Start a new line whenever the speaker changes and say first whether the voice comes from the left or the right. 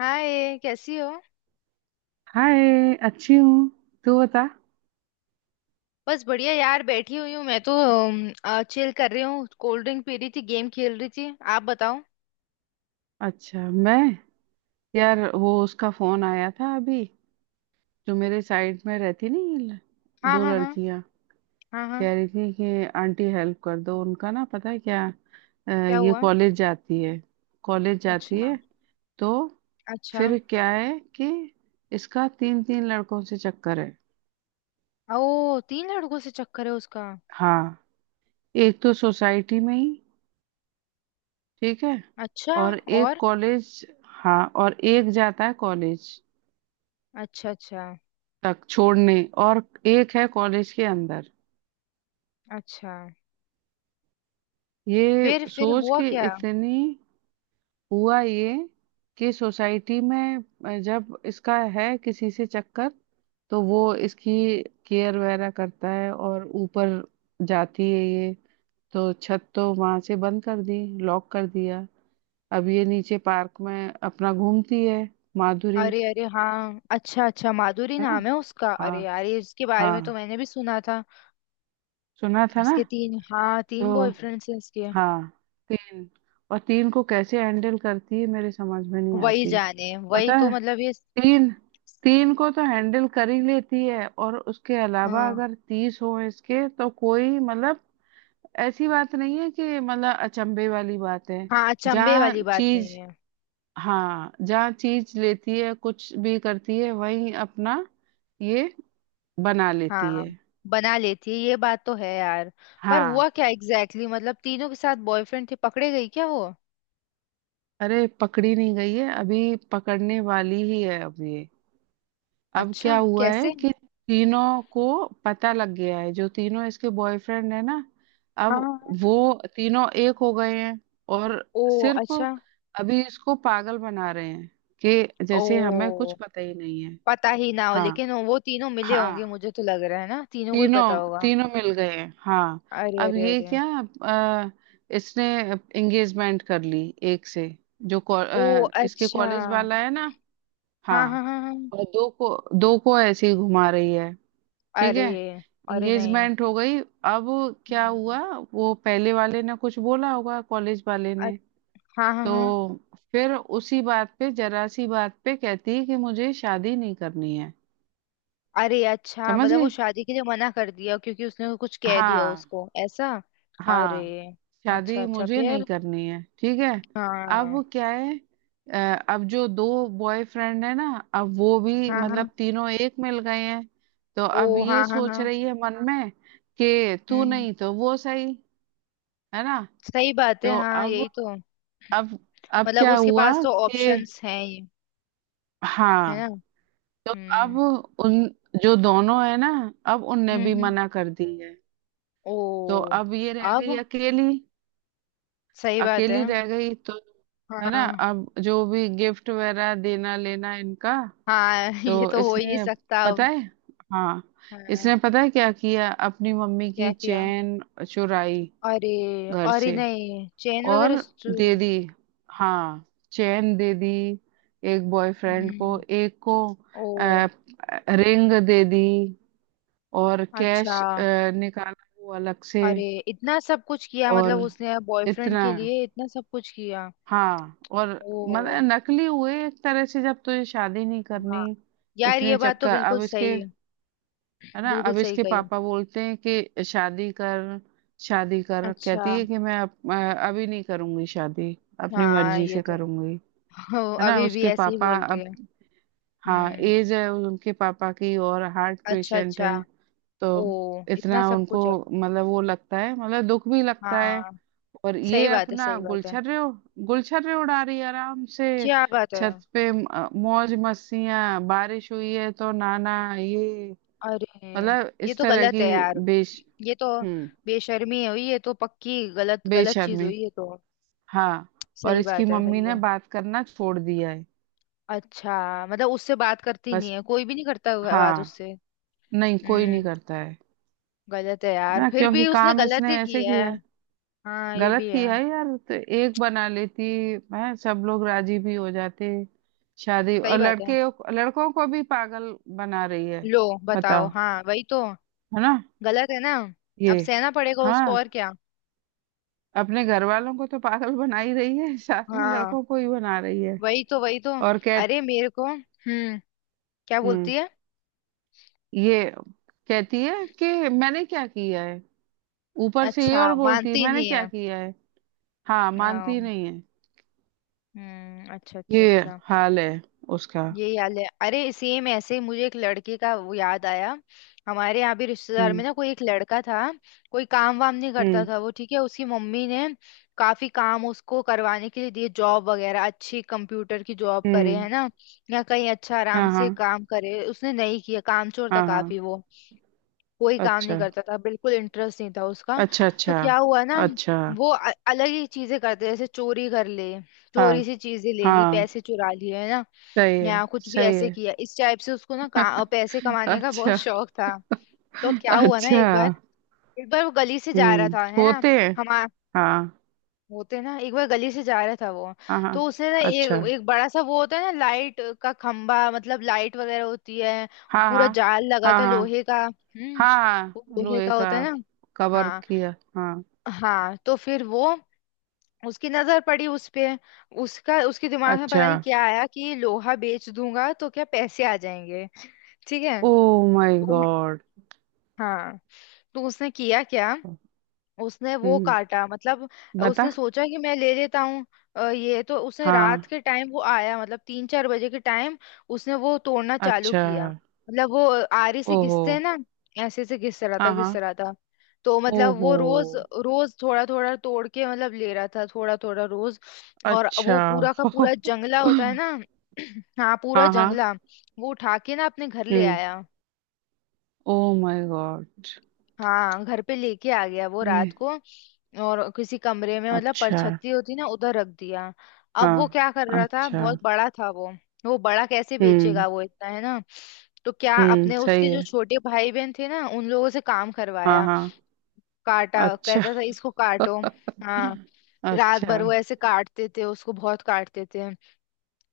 left: हाय, कैसी हो।
right: हाय, अच्छी हूँ। तू बता।
left: बस बढ़िया यार, बैठी हुई हूँ मैं तो। चिल कर रही हूँ, कोल्ड ड्रिंक पी रही थी, गेम खेल रही थी। आप बताओ।
right: अच्छा, मैं यार वो उसका फोन आया था अभी। जो मेरे साइड में रहती नहीं।
left: हाँ,
right: दो
left: हाँ, हाँ।
right: लड़कियां
left: हाँ, हाँ।
right: कह रही थी कि आंटी हेल्प कर दो। उनका ना पता है क्या,
left: क्या
right: ये
left: हुआ?
right: कॉलेज जाती है। कॉलेज जाती
left: अच्छा।
right: है तो
left: अच्छा।
right: फिर क्या है कि इसका तीन तीन लड़कों से चक्कर है।
left: ओ, तीन लड़कों से चक्कर है उसका।
right: हाँ, एक तो सोसाइटी में ही, ठीक है,
left: अच्छा।
right: और एक
left: और?
right: कॉलेज, हाँ, और एक जाता है कॉलेज
left: अच्छा। अच्छा।
right: तक छोड़ने, और एक है कॉलेज के अंदर।
left: अच्छा।
right: ये
left: फिर
right: सोच
left: हुआ
right: के
left: क्या?
right: इतनी हुआ ये कि सोसाइटी में जब इसका है किसी से चक्कर, तो वो इसकी केयर वगैरह करता है, और ऊपर जाती है ये तो छत तो वहां से बंद कर दी, लॉक कर दिया। अब ये नीचे पार्क में अपना घूमती है, माधुरी।
left: अरे, अरे, हाँ, अच्छा। अच्छा, माधुरी
right: है ना।
left: नाम है उसका। अरे
right: हाँ,
left: यार, ये इसके बारे में तो
right: हाँ,
left: मैंने भी सुना था।
right: सुना था ना।
left: इसके तीन, हाँ, तीन
right: तो
left: बॉयफ्रेंड्स हैं इसके।
right: हाँ, तीन, और तीन को कैसे हैंडल करती है मेरे समझ में नहीं
left: वही
right: आती।
left: जाने, वही
right: पता
left: तो
right: है,
left: मतलब, ये।
right: तीन, तीन को तो हैंडल कर ही लेती है, और उसके अलावा
left: हाँ,
right: अगर 30 हो इसके तो कोई मतलब, ऐसी बात नहीं है कि मतलब अचंभे वाली बात है।
left: हाँ, अचंभे
right: जहाँ
left: वाली बात नहीं
right: चीज,
left: है।
right: हाँ जहाँ चीज लेती है, कुछ भी करती है, वहीं अपना ये बना लेती
left: हाँ,
right: है।
left: बना लेती है, ये बात तो है यार। पर हुआ
right: हाँ।
left: क्या एग्जैक्टली exactly? मतलब तीनों के साथ बॉयफ्रेंड थे, पकड़े गई क्या वो?
right: अरे, पकड़ी नहीं गई है, अभी पकड़ने वाली ही है। अब ये, अब
left: अच्छा,
right: क्या हुआ है
left: कैसे?
right: कि तीनों को पता लग गया है, जो तीनों इसके बॉयफ्रेंड है ना, अब
left: हाँ, हाँ।
right: वो तीनों एक हो गए हैं, और
left: ओ
right: सिर्फ
left: अच्छा।
right: अभी इसको पागल बना रहे हैं कि
left: ओ,
right: जैसे हमें कुछ पता ही नहीं है।
left: पता ही ना हो,
right: हाँ,
left: लेकिन वो तीनों मिले होंगे
right: हाँ,
left: मुझे तो लग रहा है ना, तीनों को ही पता
right: तीनों
left: होगा।
right: तीनों मिल गए हैं। हाँ।
left: अरे,
right: अब
left: अरे,
right: ये
left: अरे।
right: क्या, अ, इसने एंगेजमेंट कर ली एक से, जो को,
left: ओ
right: इसके
left: अच्छा।
right: कॉलेज वाला है ना। हाँ।
left: हाँ, हाँ, हाँ, हाँ।
right: और दो को, दो को ऐसे ही घुमा रही है, ठीक
left: अरे,
right: है।
left: अरे नहीं।
right: एंगेजमेंट हो गई। अब क्या हुआ,
left: हम्म।
right: वो पहले वाले ने कुछ बोला होगा कॉलेज वाले
left: अ-
right: ने,
left: हाँ, हाँ,
right: तो
left: हाँ।
right: फिर उसी बात पे, जरा सी बात पे कहती है कि मुझे शादी नहीं करनी है।
left: अरे अच्छा,
right: समझ
left: मतलब वो
right: गई।
left: शादी के लिए मना कर दिया क्योंकि उसने कुछ कह दिया
right: हाँ,
left: उसको ऐसा। अरे।
right: हाँ,
left: अच्छा।
right: शादी
left: अच्छा।
right: मुझे
left: फिर?
right: नहीं करनी है, ठीक है। अब
left: हाँ।
right: क्या है, अब जो दो बॉयफ्रेंड है ना, अब वो भी
left: हाँ, हाँ।
right: मतलब तीनों एक मिल गए हैं, तो
left: ओ,
right: अब ये
left: हाँ, हाँ,
right: सोच
left: हाँ।
right: रही है मन में कि तू
left: हम्म,
right: नहीं तो वो सही। है ना।
left: सही बात है,
right: तो
left: हाँ
right: अब,
left: यही तो।
right: अब अब
left: मतलब
right: क्या
left: उसके
right: हुआ
left: पास तो
right: कि,
left: ऑप्शंस हैं ये, है ना।
right: हाँ, तो अब
left: हम्म,
right: उन, जो दोनों है ना, अब उनने
left: हम्म,
right: भी
left: हम्म।
right: मना कर दी है,
left: ओ।
right: तो अब ये रह गई
left: अब
right: अकेली।
left: सही बात है।
right: अकेली रह गई तो, है ना,
left: हाँ,
right: अब जो भी गिफ्ट वगैरह देना लेना इनका,
left: हाँ।
right: तो
left: ये तो हो ही नहीं
right: इसने,
left: सकता
right: पता
left: अब।
right: है, हाँ, इसने
left: हाँ।
right: पता है क्या किया, अपनी मम्मी की
left: क्या किया?
right: चेन चुराई
left: अरे।
right: घर
left: अरे
right: से,
left: नहीं, चेन वगैरह
right: और
left: चूर।
right: दे दी, हाँ, चैन दे दी एक बॉयफ्रेंड को,
left: हम्म।
right: एक को
left: ओ।
right: रिंग दे दी, और
left: अच्छा।
right: कैश निकाला वो अलग से।
left: अरे, इतना सब कुछ किया? मतलब
right: और
left: उसने बॉयफ्रेंड
right: इतना,
left: के लिए इतना सब कुछ किया।
right: हाँ, और मतलब
left: ओ।
right: नकली हुए एक तरह से, जब तुझे शादी नहीं
left: हाँ
right: करनी।
left: यार, ये
right: इतने
left: बात तो
right: चक्कर
left: बिल्कुल
right: अब इसके।
left: सही है।
right: है ना।
left: बिल्कुल
right: अब
left: सही
right: इसके
left: कही।
right: पापा बोलते हैं कि शादी कर, शादी कर,
left: अच्छा।
right: कहती है कि मैं अभी नहीं करूंगी शादी, अपनी
left: हाँ,
right: मर्जी
left: ये
right: से
left: तो
right: करूंगी।
left: ओ,
right: है ना।
left: अभी भी
right: उसके
left: ऐसे ही
right: पापा
left: बोल रही
right: अब,
left: है।
right: हाँ,
left: हम्म।
right: एज है उनके पापा की और हार्ट
left: अच्छा।
right: पेशेंट
left: अच्छा।
right: है। तो
left: ओ, इतना
right: इतना
left: सब
right: उनको,
left: कुछ है।
right: मतलब वो लगता है, मतलब दुख भी लगता है,
left: हाँ,
right: और ये
left: सही बात है,
right: अपना
left: सही बात है।
right: गुलछर्रे, गुलछर्रे उड़ा रही है आराम से।
left: क्या बात है।
right: छत पे मौज मस्तियां, बारिश हुई है तो नाना ये,
left: अरे।
right: मतलब
left: ये
right: इस
left: तो
right: तरह
left: गलत
right: की
left: है यार।
right: बेश
left: ये तो
right: हम्म
left: बेशर्मी हुई, ये तो पक्की गलत गलत चीज
right: बेशर्मी।
left: हुई ये तो।
right: हाँ। और
left: सही
right: इसकी
left: बात है,
right: मम्मी
left: सही
right: ने
left: है।
right: बात करना छोड़ दिया है।
left: अच्छा, मतलब उससे बात करती नहीं
right: बस।
left: है? कोई भी नहीं करता होगा बात
right: हाँ,
left: उससे।
right: नहीं, कोई नहीं
left: हम्म।
right: करता है।
left: गलत है
right: है
left: यार,
right: ना,
left: फिर
right: क्योंकि
left: भी उसने
right: काम
left: गलत
right: इसने
left: ही की
right: ऐसे
left: है।
right: किया है,
left: हाँ, ये
right: गलत
left: भी है।
right: किया है यार। तो एक बना लेती, है, सब लोग राजी भी हो जाते, शादी, और
left: सही बात है।
right: लड़के, लड़कों को भी पागल बना रही है।
left: लो बताओ,
right: बताओ।
left: हाँ वही तो।
right: है ना।
left: गलत है ना।
right: ये,
left: अब सहना पड़ेगा उसको,
right: हाँ,
left: और क्या।
right: अपने घर वालों को तो पागल बना ही रही है, साथ में
left: हाँ,
right: लड़कों को ही बना रही है।
left: वही तो, वही तो।
right: और कह,
left: अरे मेरे को हम्म, क्या
right: हम्म,
left: बोलती है?
right: ये कहती है कि मैंने क्या किया है। ऊपर से ये
left: अच्छा,
right: और बोलती है,
left: मानती
right: मैंने
left: नहीं
right: क्या
left: है।
right: किया है। हाँ,
left: आ,
right: मानती नहीं है।
left: हम्म। अच्छा। अच्छा।
right: ये
left: अच्छा।
right: हाल है उसका।
left: ये याद है, अरे सेम ऐसे ही मुझे एक लड़के का वो याद आया। हमारे यहाँ भी रिश्तेदार में
right: हम्म।
left: ना, कोई एक लड़का था। कोई काम वाम नहीं करता
right: हम्म।
left: था वो, ठीक है। उसकी मम्मी ने काफी काम उसको करवाने के लिए दिए, जॉब वगैरह अच्छी, कंप्यूटर की जॉब करे,
right: हम्म।
left: है ना। या कहीं अच्छा आराम
right: हाँ, हाँ,
left: से काम करे, उसने नहीं किया। कामचोर था
right: हाँ, हाँ।
left: काफी वो। कोई काम नहीं
right: अच्छा,
left: करता था, बिल्कुल इंटरेस्ट नहीं था उसका।
right: अच्छा, अच्छा।
left: तो क्या हुआ ना,
right: अच्छा।
left: वो अलग ही चीजें करते, जैसे चोरी कर ले।
right: हाँ,
left: चोरी से चीजें ले ली,
right: हाँ।
left: पैसे चुरा लिए, है ना।
right: सही है,
left: या कुछ भी
right: सही
left: ऐसे
right: है।
left: किया इस टाइप से, उसको ना पैसे कमाने का बहुत
right: अच्छा,
left: शौक था। तो क्या हुआ ना,
right: अच्छा।
left: एक बार। एक बार वो गली से जा रहा
right: हम्म,
left: था, है ना।
right: होते हैं।
left: हम।
right: हाँ,
left: होते हैं ना, एक बार गली से जा रहा था वो।
right: हाँ, हाँ।
left: तो उसने ना,
right: अच्छा।
left: एक एक बड़ा सा वो होता है ना, लाइट का खंबा मतलब, लाइट वगैरह होती है।
right: हाँ,
left: पूरा
right: हाँ,
left: जाल लगा
right: हाँ,
left: होता है
right: हाँ।
left: लोहे का। हम्म।
right: हाँ,
left: वो
right: हाँ,
left: लोहे
right: लोहे
left: का
right: का।
left: होता है ना।
right: कवर
left: हाँ,
right: किया। हाँ।
left: हाँ। तो फिर वो, उसकी नजर पड़ी उस पे। उसका उसके दिमाग में पता
right: अच्छा।
left: नहीं क्या आया कि लोहा बेच दूंगा तो क्या पैसे आ जाएंगे। ठीक है।
right: ओ माय
left: तो
right: गॉड।
left: हाँ, तो उसने किया क्या। उसने वो
right: हम्म,
left: काटा मतलब,
right: बता।
left: उसने सोचा कि मैं ले लेता हूँ। ये तो उसने रात
right: हाँ।
left: के टाइम वो आया मतलब, 3-4 बजे के टाइम। उसने वो तोड़ना चालू
right: अच्छा।
left: किया, मतलब वो आरी से
right: ओहो।
left: घिसते हैं ना। ऐसे से घिस रहा था,
right: हाँ,
left: घिस
right: हाँ।
left: रहा था। तो मतलब वो
right: ओहो।
left: रोज रोज थोड़ा थोड़ा तोड़ के मतलब, ले रहा था थोड़ा थोड़ा रोज। और
right: अच्छा।
left: वो पूरा का पूरा जंगला होता है ना। हाँ, पूरा
right: हाँ, हाँ।
left: जंगला वो उठा के ना अपने घर ले
right: हम्म।
left: आया।
right: Oh my god.
left: हाँ, घर पे लेके आ गया वो रात
right: ये,
left: को। और किसी कमरे में मतलब,
right: अच्छा,
left: परछत्ती होती ना, उधर रख दिया। अब वो
right: हाँ।
left: क्या कर रहा था,
right: अच्छा।
left: बहुत बड़ा था वो बड़ा कैसे
right: हम्म।
left: बेचेगा वो इतना, है ना। तो क्या,
right: हम्म,
left: अपने
right: सही
left: उसके जो
right: है।
left: छोटे भाई बहन थे ना, उन लोगों से काम
right: हाँ,
left: करवाया।
right: हाँ।
left: काटा,
right: अच्छा।
left: कहता था इसको काटो। हाँ, रात
right: अच्छा।
left: भर वो ऐसे काटते थे उसको, बहुत काटते थे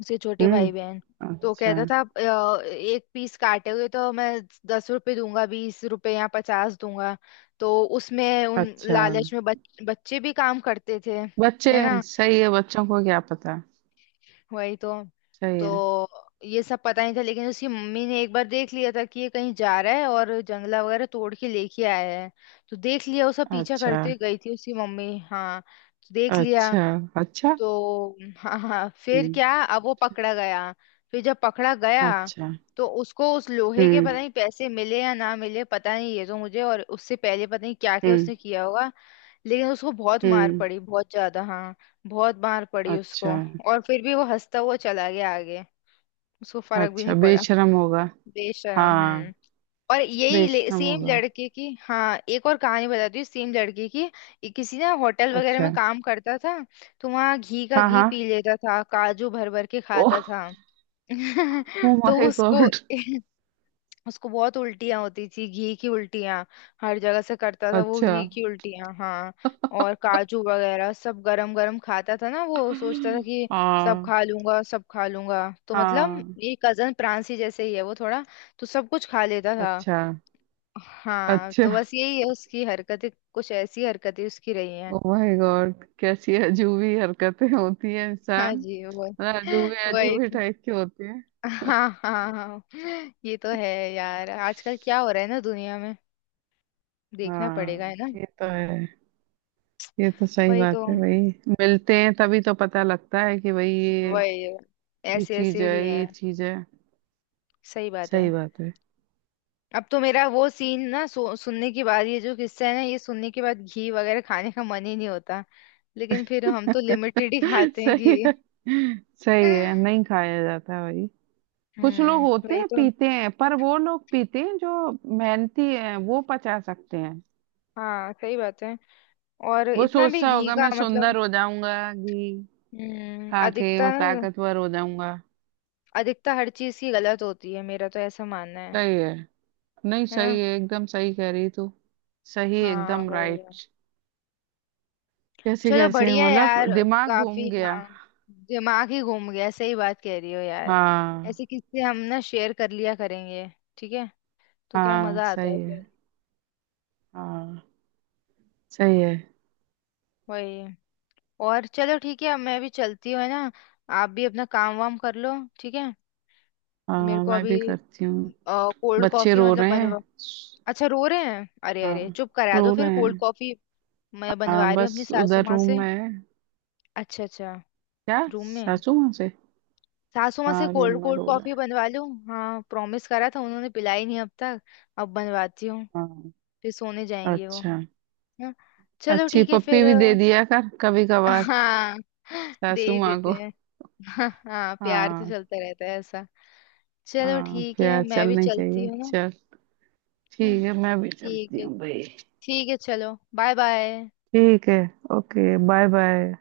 left: उसके छोटे
right: हम्म।
left: भाई बहन। तो
right: अच्छा,
left: कहता था, एक पीस काटे हुए तो मैं 10 रुपए दूंगा, 20 रुपए या पचास दूंगा।" तो उसमें उन
right: अच्छा,
left: लालच में बच्चे भी काम करते थे।
right: बच्चे।
left: है ना,
right: सही है, बच्चों को क्या पता।
left: वही तो।
right: सही है।
left: तो ये सब पता नहीं था, लेकिन उसकी मम्मी ने एक बार देख लिया था कि ये कहीं जा रहा है और जंगला वगैरह तोड़ के लेके आया है। तो देख लिया, उसका पीछा
right: अच्छा,
left: करते हुए गई थी उसकी मम्मी। हाँ, तो देख लिया।
right: अच्छा, अच्छा।
left: तो हाँ, हाँ। फिर
right: हम्म।
left: क्या, अब वो पकड़ा गया। फिर जब पकड़ा गया,
right: अच्छा।
left: तो उसको उस लोहे के पता
right: हम्म,
left: नहीं पैसे मिले या ना मिले, पता नहीं ये तो मुझे, और उससे पहले पता नहीं क्या क्या
right: हम्म,
left: उसने किया होगा। लेकिन उसको बहुत मार
right: हम्म।
left: पड़ी, बहुत ज्यादा, हाँ, बहुत मार पड़ी
right: अच्छा।
left: उसको। और फिर भी वो हंसता हुआ चला गया आगे, उसको फर्क भी
right: अच्छा,
left: नहीं पड़ा।
right: बेशरम होगा।
left: बेशरम,
right: हाँ।
left: हम्म। और यही
right: बेशरम
left: सेम
right: होगा।
left: लड़के की, हाँ एक और कहानी बताती हूँ सेम लड़के की। ये किसी ना होटल वगैरह में
right: अच्छा।
left: काम करता था, तो वहाँ घी का
right: हाँ,
left: घी
right: हाँ।
left: पी लेता था, काजू भर भर के
right: ओह।
left: खाता था।
right: ओ
left: तो
right: माय
left: उसको
right: गॉड।
left: उसको बहुत उल्टियाँ होती थी, घी की उल्टियाँ। हर जगह से करता था वो
right: अच्छा।
left: घी की उल्टियाँ, हाँ। और काजू वगैरह सब गरम गरम खाता था ना, वो सोचता था कि सब
right: हाँ,
left: खा लूंगा, सब खा लूंगा। तो मतलब
right: हाँ।
left: ये कजन प्रांसी जैसे ही है वो थोड़ा, तो सब कुछ खा लेता था।
right: अच्छा।
left: हाँ,
right: अच्छा।
left: तो बस यही है उसकी हरकतें, कुछ ऐसी हरकतें उसकी रही हैं।
right: ओ माय गॉड, कैसी अजूबी हरकतें होती है
left: हाँ
right: इंसान,
left: जी वो,
right: मतलब अजूबे
left: वही
right: अजूबे
left: तो।
right: टाइप के होते हैं।
left: हाँ, हाँ, हाँ। ये तो है यार, आजकल क्या हो रहा है ना दुनिया में। देखना पड़ेगा, है
right: हाँ,
left: ना।
right: ये तो है। ये तो सही
left: वही तो,
right: बात है भाई। मिलते हैं तभी तो पता लगता है कि भाई ये
left: वही,
right: ये
left: ऐसे
right: चीज
left: ऐसे
right: है,
left: भी हैं।
right: ये चीज है।
left: सही बात
right: सही
left: है।
right: बात है।
left: अब तो मेरा वो सीन ना सुनने के बाद, ये जो किस्सा है ना, ये सुनने के बाद घी वगैरह खाने का मन ही नहीं होता। लेकिन फिर हम तो लिमिटेड ही खाते हैं घी।
right: सही है। सही है, नहीं खाया जाता भाई। कुछ लोग
left: हम्म,
right: होते
left: वही
right: हैं,
left: तो।
right: पीते हैं, पर वो लोग पीते हैं जो मेहनती हैं, वो पचा सकते हैं।
left: हाँ, सही बात है। और
right: वो
left: इतना भी
right: सोचता
left: घी
right: होगा
left: का
right: मैं
left: मतलब,
right: सुंदर हो जाऊंगा, घी
left: हम्म,
right: खा के
left: अधिकता
right: मैं
left: ना।
right: ताकतवर हो जाऊंगा।
left: अधिकता हर चीज की गलत होती है, मेरा तो ऐसा मानना है।
right: सही है। नहीं,
left: है ना।
right: सही है, एकदम सही कह रही तू। सही,
left: हाँ,
right: एकदम
left: वही है।
right: राइट। कैसे
left: चलो
right: कैसे,
left: बढ़िया
right: मतलब
left: यार,
right: दिमाग
left: काफी,
right: घूम गया।
left: हाँ, दिमाग ही घूम गया। सही बात कह रही हो यार।
right: हाँ।
left: ऐसे किससे हम ना शेयर कर लिया करेंगे, ठीक है। तो क्या
right: हाँ,
left: मजा आता है
right: सही है।
left: फिर,
right: हाँ, सही है।
left: वही। और चलो ठीक है, अब मैं भी चलती हूँ, है ना। आप भी अपना काम वाम कर लो, ठीक है। मेरे
right: हाँ,
left: को
right: मैं
left: अभी
right: भी करती हूँ।
left: कोल्ड
right: बच्चे
left: कॉफी
right: रो
left: मतलब
right: रहे हैं।
left: बनवा। अच्छा, रो रहे हैं। अरे,
right: हाँ,
left: अरे चुप करा दो,
right: रो
left: फिर
right: रहे
left: कोल्ड
right: हैं।
left: कॉफी मैं बनवा
right: हाँ,
left: रही हूँ
right: बस
left: अपनी सासू
right: उधर
left: माँ
right: रूम
left: से।
right: में है।
left: अच्छा। अच्छा।
right: क्या
left: रूम में है।
right: सासू माँ से।
left: सासू माँ से
right: हाँ, रूम
left: कोल्ड
right: में
left: कोल्ड
right: रो रहा
left: कॉफी
right: है।
left: बनवा लूँ। हाँ, प्रॉमिस करा था, उन्होंने पिलाई नहीं अब तक। अब बनवाती हूँ,
right: हाँ।
left: फिर सोने जाएंगे वो।
right: अच्छा।
left: हाँ। चलो
right: अच्छी
left: ठीक है
right: पप्पी
left: फिर।
right: भी दे दिया कर कभी कभार
left: हाँ, दे
right: सासू
left: ही
right: माँ
left: देते
right: को।
left: हैं। हाँ, हाँ, प्यार तो
right: हाँ,
left: चलता रहता है ऐसा। चलो
right: हाँ,
left: ठीक है,
right: प्यार
left: मैं भी
right: चलनी
left: चलती
right: चाहिए,
left: हूँ ना।
right: चल,
left: हम्म,
right: ठीक है, मैं भी
left: ठीक
right: चलती
left: है।
right: हूँ भाई।
left: ठीक है, चलो बाय बाय।
right: ठीक है। Okay, bye bye.